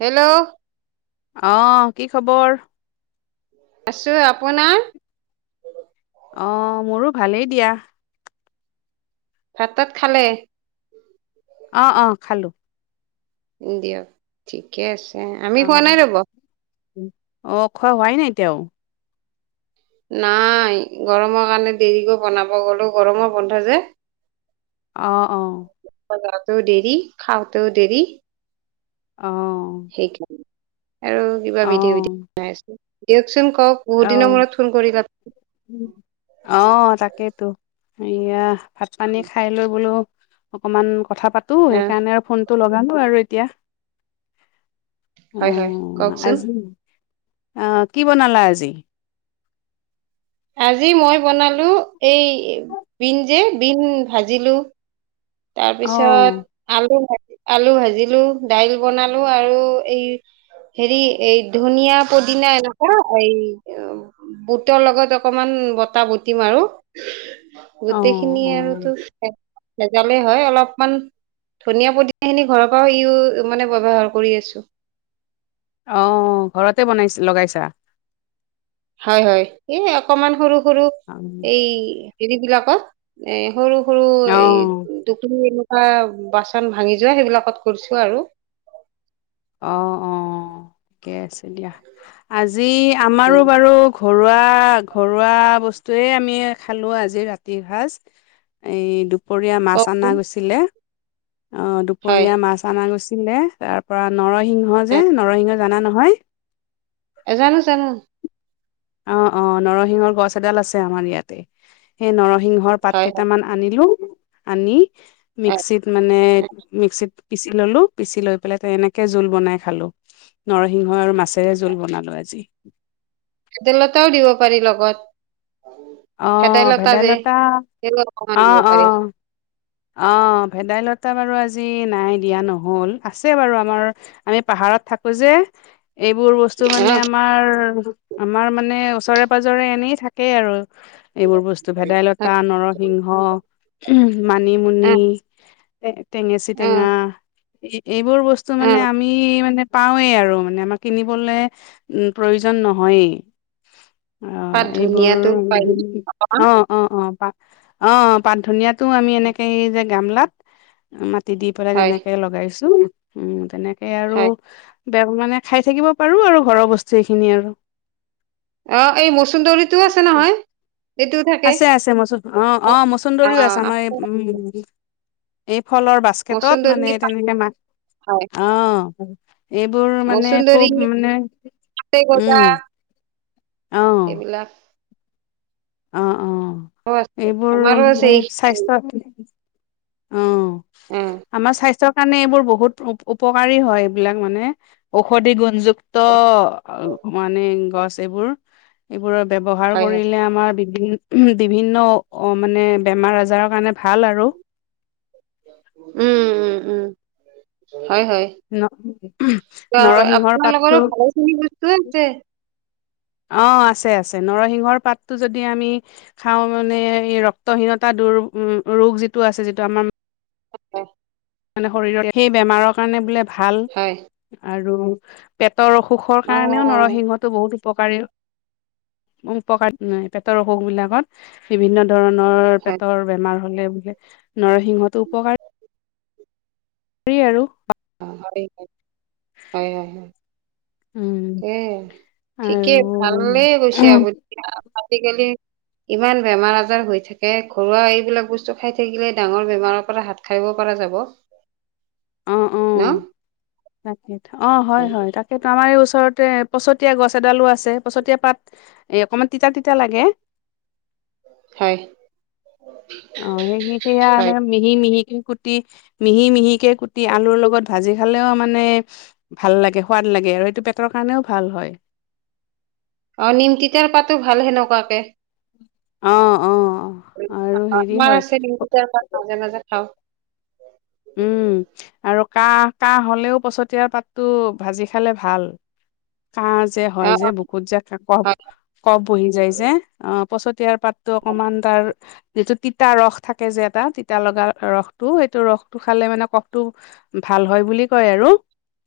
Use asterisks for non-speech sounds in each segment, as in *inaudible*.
Hello. অহ কি খবৰ আছো আপোনাৰ অ মোৰো ভালেই দিয়া ভাত তাত খালে অ অ খালো দিয়ক ঠিকে আছে আমি খোৱা নাই অ', ৰ'ব অ', খোৱা হোৱাই নাই এতিয়াও নাই গৰমৰ কাৰণে দেৰিকৈ বনাব গলো গৰমৰ বন্ধ যে অহ অ ও দেৰি খাওঁতেও দেৰি অ', সেইকাৰণে আৰু কিবা ভিডিঅ' ভডিঅ অ', বনাই আছো কওক চোন কওক বহুত দিনৰ অ', মূৰত ফোন কৰিলা অ', তাকেইতো। এয়া ভাত পানী খাই লৈ বোলো অকমান কথা পাতো আহ সেইকাৰণে আৰু ফোন ফোনটো লগানো আৰু এতিয়া হয় হয় কওকচোন অহ কি বনালা আজি আজি মই বনালো এই বিন যে বিন ভাজিলো অ', তাৰপিছত অ', আলু লাই আলু ভাজিলো দাইল বনালো আৰু এই হেৰি এই ধনিয়া পুদিনা এনেকোৱা এই বুটৰ লগত অকমান বতা বটিম আৰু গোটেইখিনি অ', আৰুতো ভেজালে হয় অলপমান ধনিয়া পদীয়াখিনি ঘৰৰ পৰা ইও মানে ব্যৱহাৰ কৰি আছো অহ ঘৰতে বনাইছ লগাইছা হয় হয় এই অকমান সৰু সৰু অ', এই হেৰি বিলাকত এ সৰু সৰু অ', এই দুখ এ আ বাচন ভাঙি যোৱা সেইবিলাকত কৰিছো আৰু অ অ ঠিকে আছে দিয়া আজি উম আমাৰো বাৰু ঘৰুৱা ঘৰুৱা বস্তুৱেই আমি খালোঁ আজি ৰাতিৰ সাঁজ এই দুপৰীয়া মাছ কওকচোন অনা গৈছিলে অ হয় দুপৰীয়া মাছ অনা গৈছিলে তাৰ পৰা নৰসিংহ যে নৰসিংহ জানা নহয়? এ জানো জানো। অ অ নৰসিংহৰ গছ এডাল আছে আমাৰ ইয়াতে, সেই নৰসি সিংহৰ পাত হয় কেইটামান আনিলো, আনি হয় মিক্সিত মানে হয় মিক্সিত পিচি ললো, পিচি লৈ পেলাই এনেকে জোল বনাই খালো, নৰসিংহ আৰু মাছ। ৰে জোল বনালো আজি। তেলতাও দিব পাৰি লগত। আহ ভেদাইলতা অকমান দিব আহ পাৰি আহ। অ ভেদাইলতা বাৰু আজি নাই দিয়া নহল, আছে বাৰু আমাৰ আমি পাহাৰত থাকো যে। এইবোৰ বস্তু অ মানে আমাৰ, আমাৰ মানে ওচৰে -পাজৰে এনেই থাকে আৰু। এইবোৰ বস্তু ভেদাইলতা, হয় নৰসিংহ উহুম। মানিমুনি, অ টেঙেচি অ টেঙা সেই এইবোৰ বস্তু অ মানে আমি মানে পাওঁৱেই আৰু মানে আমাক কিনিবলে উম প্ৰয়োজন নহয়েই। অ পাত এইবোৰ ধুনীয়াটো পাৰি অকমান অ অ অ পা অ পাত ধনিয়াত ত আমি এনেকে যে গামলাত, মাটি দি পেলাই হয় তেনেকে লগাইছো উম তেনে তাকে আৰু হয় বেয়া মানে খাই থাকিব পাৰো আৰু ঘৰৰ বস্তু এইখিনি আৰু। অ এই মচুন্দৰিটো আছে নহয়ম এইটো আছে আছে মচু অ অ মচুন্দৰীও আছে আমাৰ এই উম ফলৰ বাস্কেটত মানে মচুন্দৰী পাত তেনেকে মা হয় অ এইবোৰ মানে মচুন্দৰী খুব মানে উম। অ সেইবিলাক অ অ, আছে এইবোৰ আমাৰো আছে মানে এইখিনি স্বাস্থ্য অ উম আমাৰ স্বাস্থ্য কাৰণে এইবোৰ বহুত উপকাৰী হয় এইবিলাক মানে ঔষধি গুণযুক্ত অ মানে গছ এইবোৰ, এইবোৰৰ ব্যৱহাৰ হয় হয় কৰিলে আমাৰ বিভি বিভিন্ন মানে বেমাৰ -আজাৰৰ কাৰণে ভাল আৰু। উম উম উম। হয় হয়, ন নৰসিংহৰ আপোনাৰ লগৰো পাতটো ভালেখিনি বস্তু আছে। *inaudible* অ আছে আছে ন, ৰসিংহৰ পাতটো যদি আমি খাওঁ মানে ৰক্তহীনতা দূৰ উম, ৰোগ যিটো আছে যিটো আমাৰ হয় হয়। মানে শৰীৰৰ সেই বেমাৰৰ কাৰণে বোলে ভাল হয় আৰু পেট তৰ অসুখৰ অ কাৰণেও নৰসিংহটো বহুত উপকাৰী, উপকাৰ পেটৰ অসুখবিলাকত বিভিন্ন ধৰণৰ হয় পেটৰ বেমাৰ হ'লে বোলে নৰসিংহতো উপকাৰ ৰি আৰু। হয় হয় হয়। উম এ ঠিকেই আৰু ভালেই কৈছে আপুনি আজিকালি ইমান বেমাৰ -আজাৰ হৈ থাকে, ঘৰুৱা এইবিলাক বস্তু খাই থাকিলে ডাঙৰ বেমাৰৰ পৰা হাত সাৰিব পৰা যাব। অ অ ন তাক অ হয় হয় তাকেতো আমাৰ এই ওচ ওচৰতে পছতীয়া গছ এডালো আছে, পছতীয়া পাত এ অকমান তিতা- তিতা লাগে। *inaudible* হয়। অ সে সেই সেইয়া হয়। মিহি -মিহি কুটি মিহি -মিহিকে কুটি আলুৰ লগত ভাজি খালেও মানে ভাল লাগে সোৱাদ লাগে। সেইটো পেটৰ কাৰণেও ভাল হয় অ নিম তিতা পাতো ভাল সেনেকুৱাকে অ অ আৰু হেৰি আমাৰ হয় আছে নিম তিতা পাত মাজে মাজে খাওঁ উম আৰু কাহ কাহ হলেও পছতিয়াৰ পাতটো ভাজি খালে ভাল কাহ যে হয় অ যে অ বুকুত যে কফ হয় কফ বহি যায় যে অ পছতিয়াৰ পাত টো অকমান তাৰ যিটো তিতা ৰস থাকে যে এটা তিতা লগা ৰসটো সেইটো ৰস টো খালে মানে কফটো ভাল হয় বুলি কয় আৰু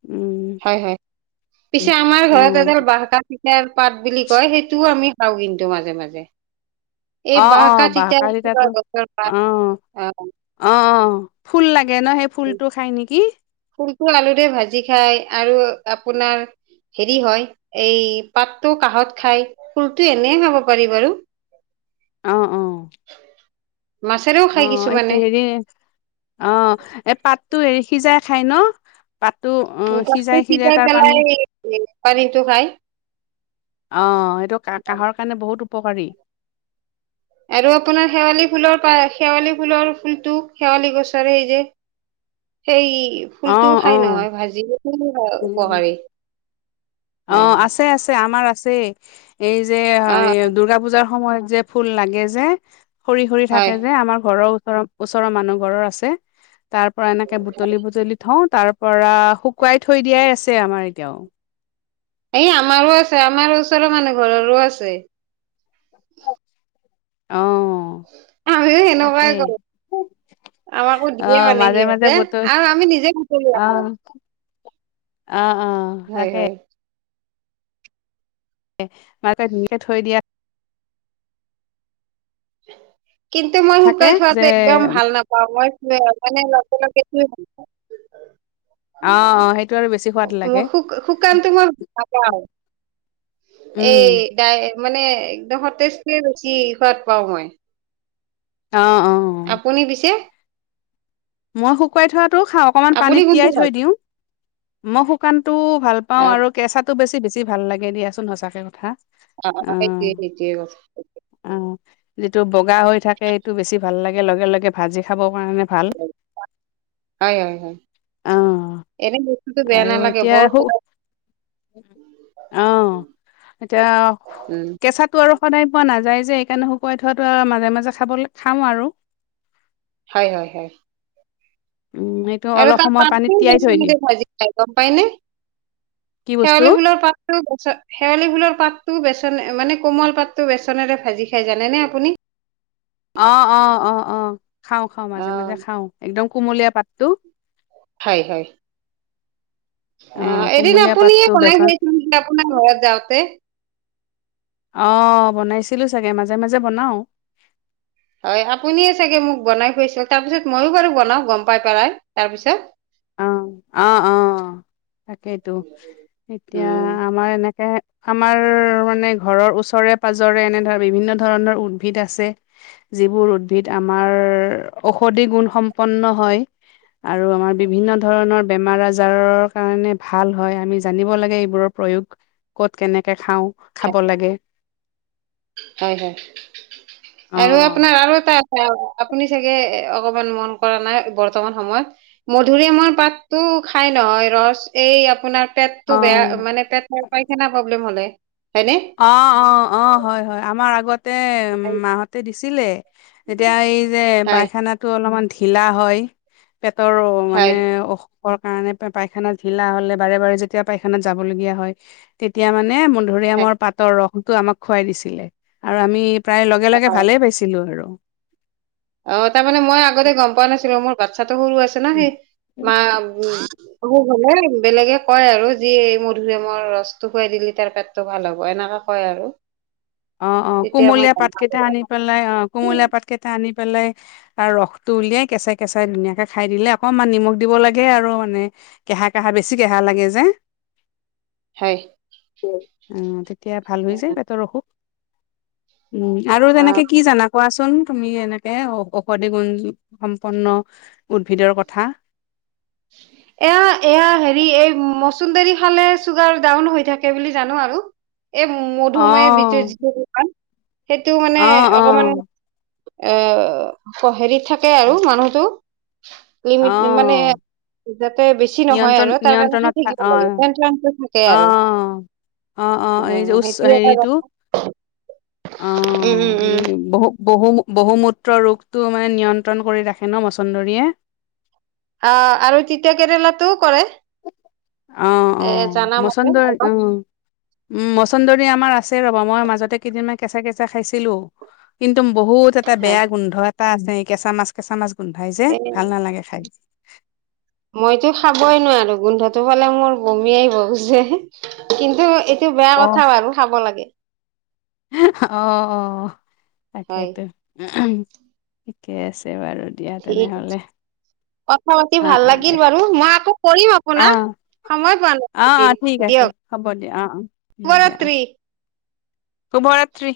উম হয় হয় পিছে আমাৰ অ ঘৰত এডাল বাহকা চিকাৰ পাত বুলি কয় সেইটোও আমি খাওঁ কিন্তু মাজে মাজে এই অ অ বাঁহকা বাহ তিতা কালিতাতো গছৰ অ পাত অ ফুল লাগে ন সেই অ ফুলটো খাই নেকি? ফুলটো আলুৰে ভাজি খায় আৰু আপোনাৰ হেৰি হয় এই পাতটো কাহঁত খায় ফুলটো এনে খাব পাৰি বাৰু অ অ মাছেৰেও অ খাই কিছুমানে এতিয়া হেৰি অ এই পাতটো হেৰি সিজাই খাই ন পাতটো পাতটো সিজাই সিজাই তাৰ পানী পেলাই পানীটো খাই অঁ এইটো ক কাহৰ কাৰণে বহুত উপকাৰী আৰু আপোনাৰ শেৱালি ফুলৰ শেৱালি ফুলৰ ফুলটো শেৱালি গছৰ সেই যে সেই অ', ফুলটোও খাই অ', নহয় ভাজি ফুলো উপকাৰী অ হয় হয় আছে আছে আমাৰ আছে এই যে অ দুৰ্গা পূজাৰ সময়ত যে ফুল লাগে যে সৰি সৰি হয় থাকে যে আমাৰ ঘৰৰ ওচৰৰ ওচৰৰ মানুহ ঘৰৰ আছেতাৰ পৰা এনেকে বুটলি বুটলি থওঁ তাৰ পৰা শুকুৱাই থৈ দিয়াই আছে আমাৰ এতিয়াও এই আমাৰো আছে আমাৰ ওচৰৰ মানে ঘৰৰো আছে। অহ আমিও সেনেকুৱাই কৰো আমাকো দিয়ে অ', মানে মাজে মাজে সিহঁতে বুটল আৰু আমি নিজে অ', অ অ হয় তাকে হয় মাকে ধুনীয়াকে থৈ দিয়া। কিন্তু মই থাকে শুকাই যে থোৱাতো একদম ভাল নাপাওঁ মই ন মানে লগে উম লগ কেতি ভ অ', অ', সেইটো আৰু বেছি সোৱাদ মু লাগে শুকানটো মই ভাপা উম, এই ডাই মানে একদম সতেজকে বেছি সোৱাদ পাওঁ মই। অ অ আপুনি পিছে মই শুকুৱাই থোৱাতটো খা অকণমান আপুনি পানীত কোনটো তিয়াই ভাল থৈ পায়? দিওঁ মই শুকান টো ভাল পাও অ আৰু কেঁচাতো বেছি বেছি ভাল লাগে দিয়াচোন সঁচাকে কে কথা অ সেইটোৱে অ সেইটোৱে যিটো বগা হৈ থাকে সেইটো বেছি ভাল লাগে লগে লগে ভাজি খাবৰ কাৰণে ভাল। হয় হয় হয় অ এনে বস্তুতটো বেয়া আৰু নালাগে এতিয়া বৰ শু অ এতিয়া উম কেঁচাটো সদায় পোৱা নাযায় যে সেইকাৰণে শুকুৱাই থোৱাটো মাজে মাজে খাবলৈ খাওঁ আৰু হয় হয় হয় উম এইটো এইবাৰ অলপ পা ত সময় পানীত পাত তিয়াই থৈ ৰচন দিম দি ভাজি খায় গম পাইনে? কি বস্তু শেৱালি ফুলৰ পাতটো বেচ শেৱালি ফুলৰ পাতটো বেচ মানে কোমল পাতটো বেচনেৰে ভাজি খাই জানে নে আপুনি? অ অ অ অ খাওঁ খাওঁ অ মাজে মাজে খাওঁ একদম কুমলীয়া পাতটো হয়। অ আহ এদিন কুমলীয়া আপুনিয়ে পাতটো মনে বেচন হৈ যে আপোনাৰ ঘৰত যাওঁতে আহ বনাইছিলো চাগে মাজে মাজে বনাও হয় আপুনিয়ে চাগে মোক বনাই খুাইছিল তাৰ পিছত মইো বাৰু বনাওঁ গম পাই পেলাই তাৰপিছত অ অ অ তাকেইতো এতিয়া উম আমাৰ এনেকে আমাৰ মানে ঘৰৰ ওচৰে পাজৰে এনে বিভিন্ন ধৰণৰ উদ্ভিদ আছে যিবোৰ উদ্ভিদ আমাৰ অ ঔষধি গুণ সম্পন্ন হয় আৰু আমাৰ বিভিন্ন ধৰণৰ বেমাৰ আজাৰৰ কাৰণে ভাল হয়। আমি জানিব লাগে এইবোৰৰ প্ৰয়োগ কত কেনেকে খাও খাব হয় লাগে হয় হয় অ আৰু আপোনাৰ আৰু এটা আপুনি চাগে অকমান মন কৰা নাই বৰ্তমান সময়ত মধুৰি আমৰ পাতটো খাই নহয় ৰস এই আপোনাৰ পেটতটো অ বেয়া মানে পেট পাইখা প্ৰব্লেম হলে। হয়নে অ অ অ হয় হয় আমাৰ আগতে হয় মা হতে দিছিলে। এতিয়া এই যে হয় পাইখানাটো অলপমান ঢিলা হয়। পেটৰ মানে হয় অ কাৰণে পাইখানাত ঢিলা হলে বাৰে বাৰে যেতিয়া পায়খানাত যাবলগীয়া হয় তেতিয়া মানে ধৰি হয় আমাৰ পাতৰ ৰসটো আমাক খোৱাই দিছিলে আৰু আমি প্ৰায় লগে লগে অ' ভালেই পাইছিলো আৰু অ তাৰমানে মই আগতে গম পোৱা নাছিলো মোৰ বাচ্ছাতটো সৰু আছে ন সেই উ মা উ অ হলে বেলেগে কয় আৰু যি এই মধুমৰ ৰসটো খুৱাই দিলি তাৰ পেটটো ভাল হ'ব এ তেনেকে কয় আৰু অ অ তেতিয়া মই কুমলীয়া জানো পাত কেইটা আৰু আনি পেলাই অ কুমলীয়া পাত কেইটা আনি পেলাই আৰু ৰসটো উলিয়াই কেঁচাই কেঁচাই ধুনীয়াকে খাই দিলে অকণমান নিমখ দিব লাগে আৰু মানে কেহা কহা বেছি কেহা লাগে যে হয় অ তেতিয়া ভাল হৈ যায় বাটৰ ৰখুক উম আৰু অ তেনেকে কি জানা? কোৱাচোন তুমি এনেকেঔ ঔষধি গুণ সম্পন্ন উদ্ভিদৰ কথা *inaudible* এয়া এয়া হেৰি এই চুন্দৰী খালে চুগাৰ ডাউন হৈ থাকে বুলি জানো আৰু এই মধুমহ বি অ', যিটো দোকান সেইটো মানে অ', অকমান অ', এ হেৰিত থাকে আৰু মানুহতটো লিমিট মানে অ', যাতে বেছি নহয় নিয়ন্ত্ৰণ আৰু তাৰ কাৰণে খাই নিয়ন্ত্ৰণত থা থাকিব লাগে অ', থাকে আৰু অ', অ এই যে উচ্চ সেইটোে এটা হেৰিটো কথা অ উম উম সেই বহু বহু বহুমূত্ৰ ৰোগটো মানে নিয়ন্ত্ৰণ কৰি ৰাখে ন মচন্দৰীয়ে অ আৰু তিতয়া কেৰেলাটোও কৰে আহ অ এ জানা মতে মচন্দৰ অলপ আহ উম মছন্দৰী আমাৰ আছে ৰ'বা মই মাজতে কেইদিনমান কেঁচা কেঁচা খাইছিলো কিন্তু একদম বহুত এটা হয় বেয়া গোন্ধ এটা আছে কেঁচা মাছ কেঁচা মাছ গোন্ধাই যে এ ভাল নালাগে খাই মইতো খাবই নোৱাৰো গোন্ধটো পালে মোৰ বমিয়াই ববু যে কিন্তু এইটো বেয়া অ কথা বাৰু খাব লাগে অ হয় তাকেইটো ঠিকে আছে বাৰু দিয়া ঠিক তেনেহলে কথা পাতি অ ভাল অ দে লাগিল বাৰু মই আকৌ কৰিম অ আপোনাৰ সমাৰ বান অ অ দিন ঠিক আছে দিয় হ'ব দিয়া অ অ হ'ব দিয়া অ শৱৰাতি শুভৰাত্ৰি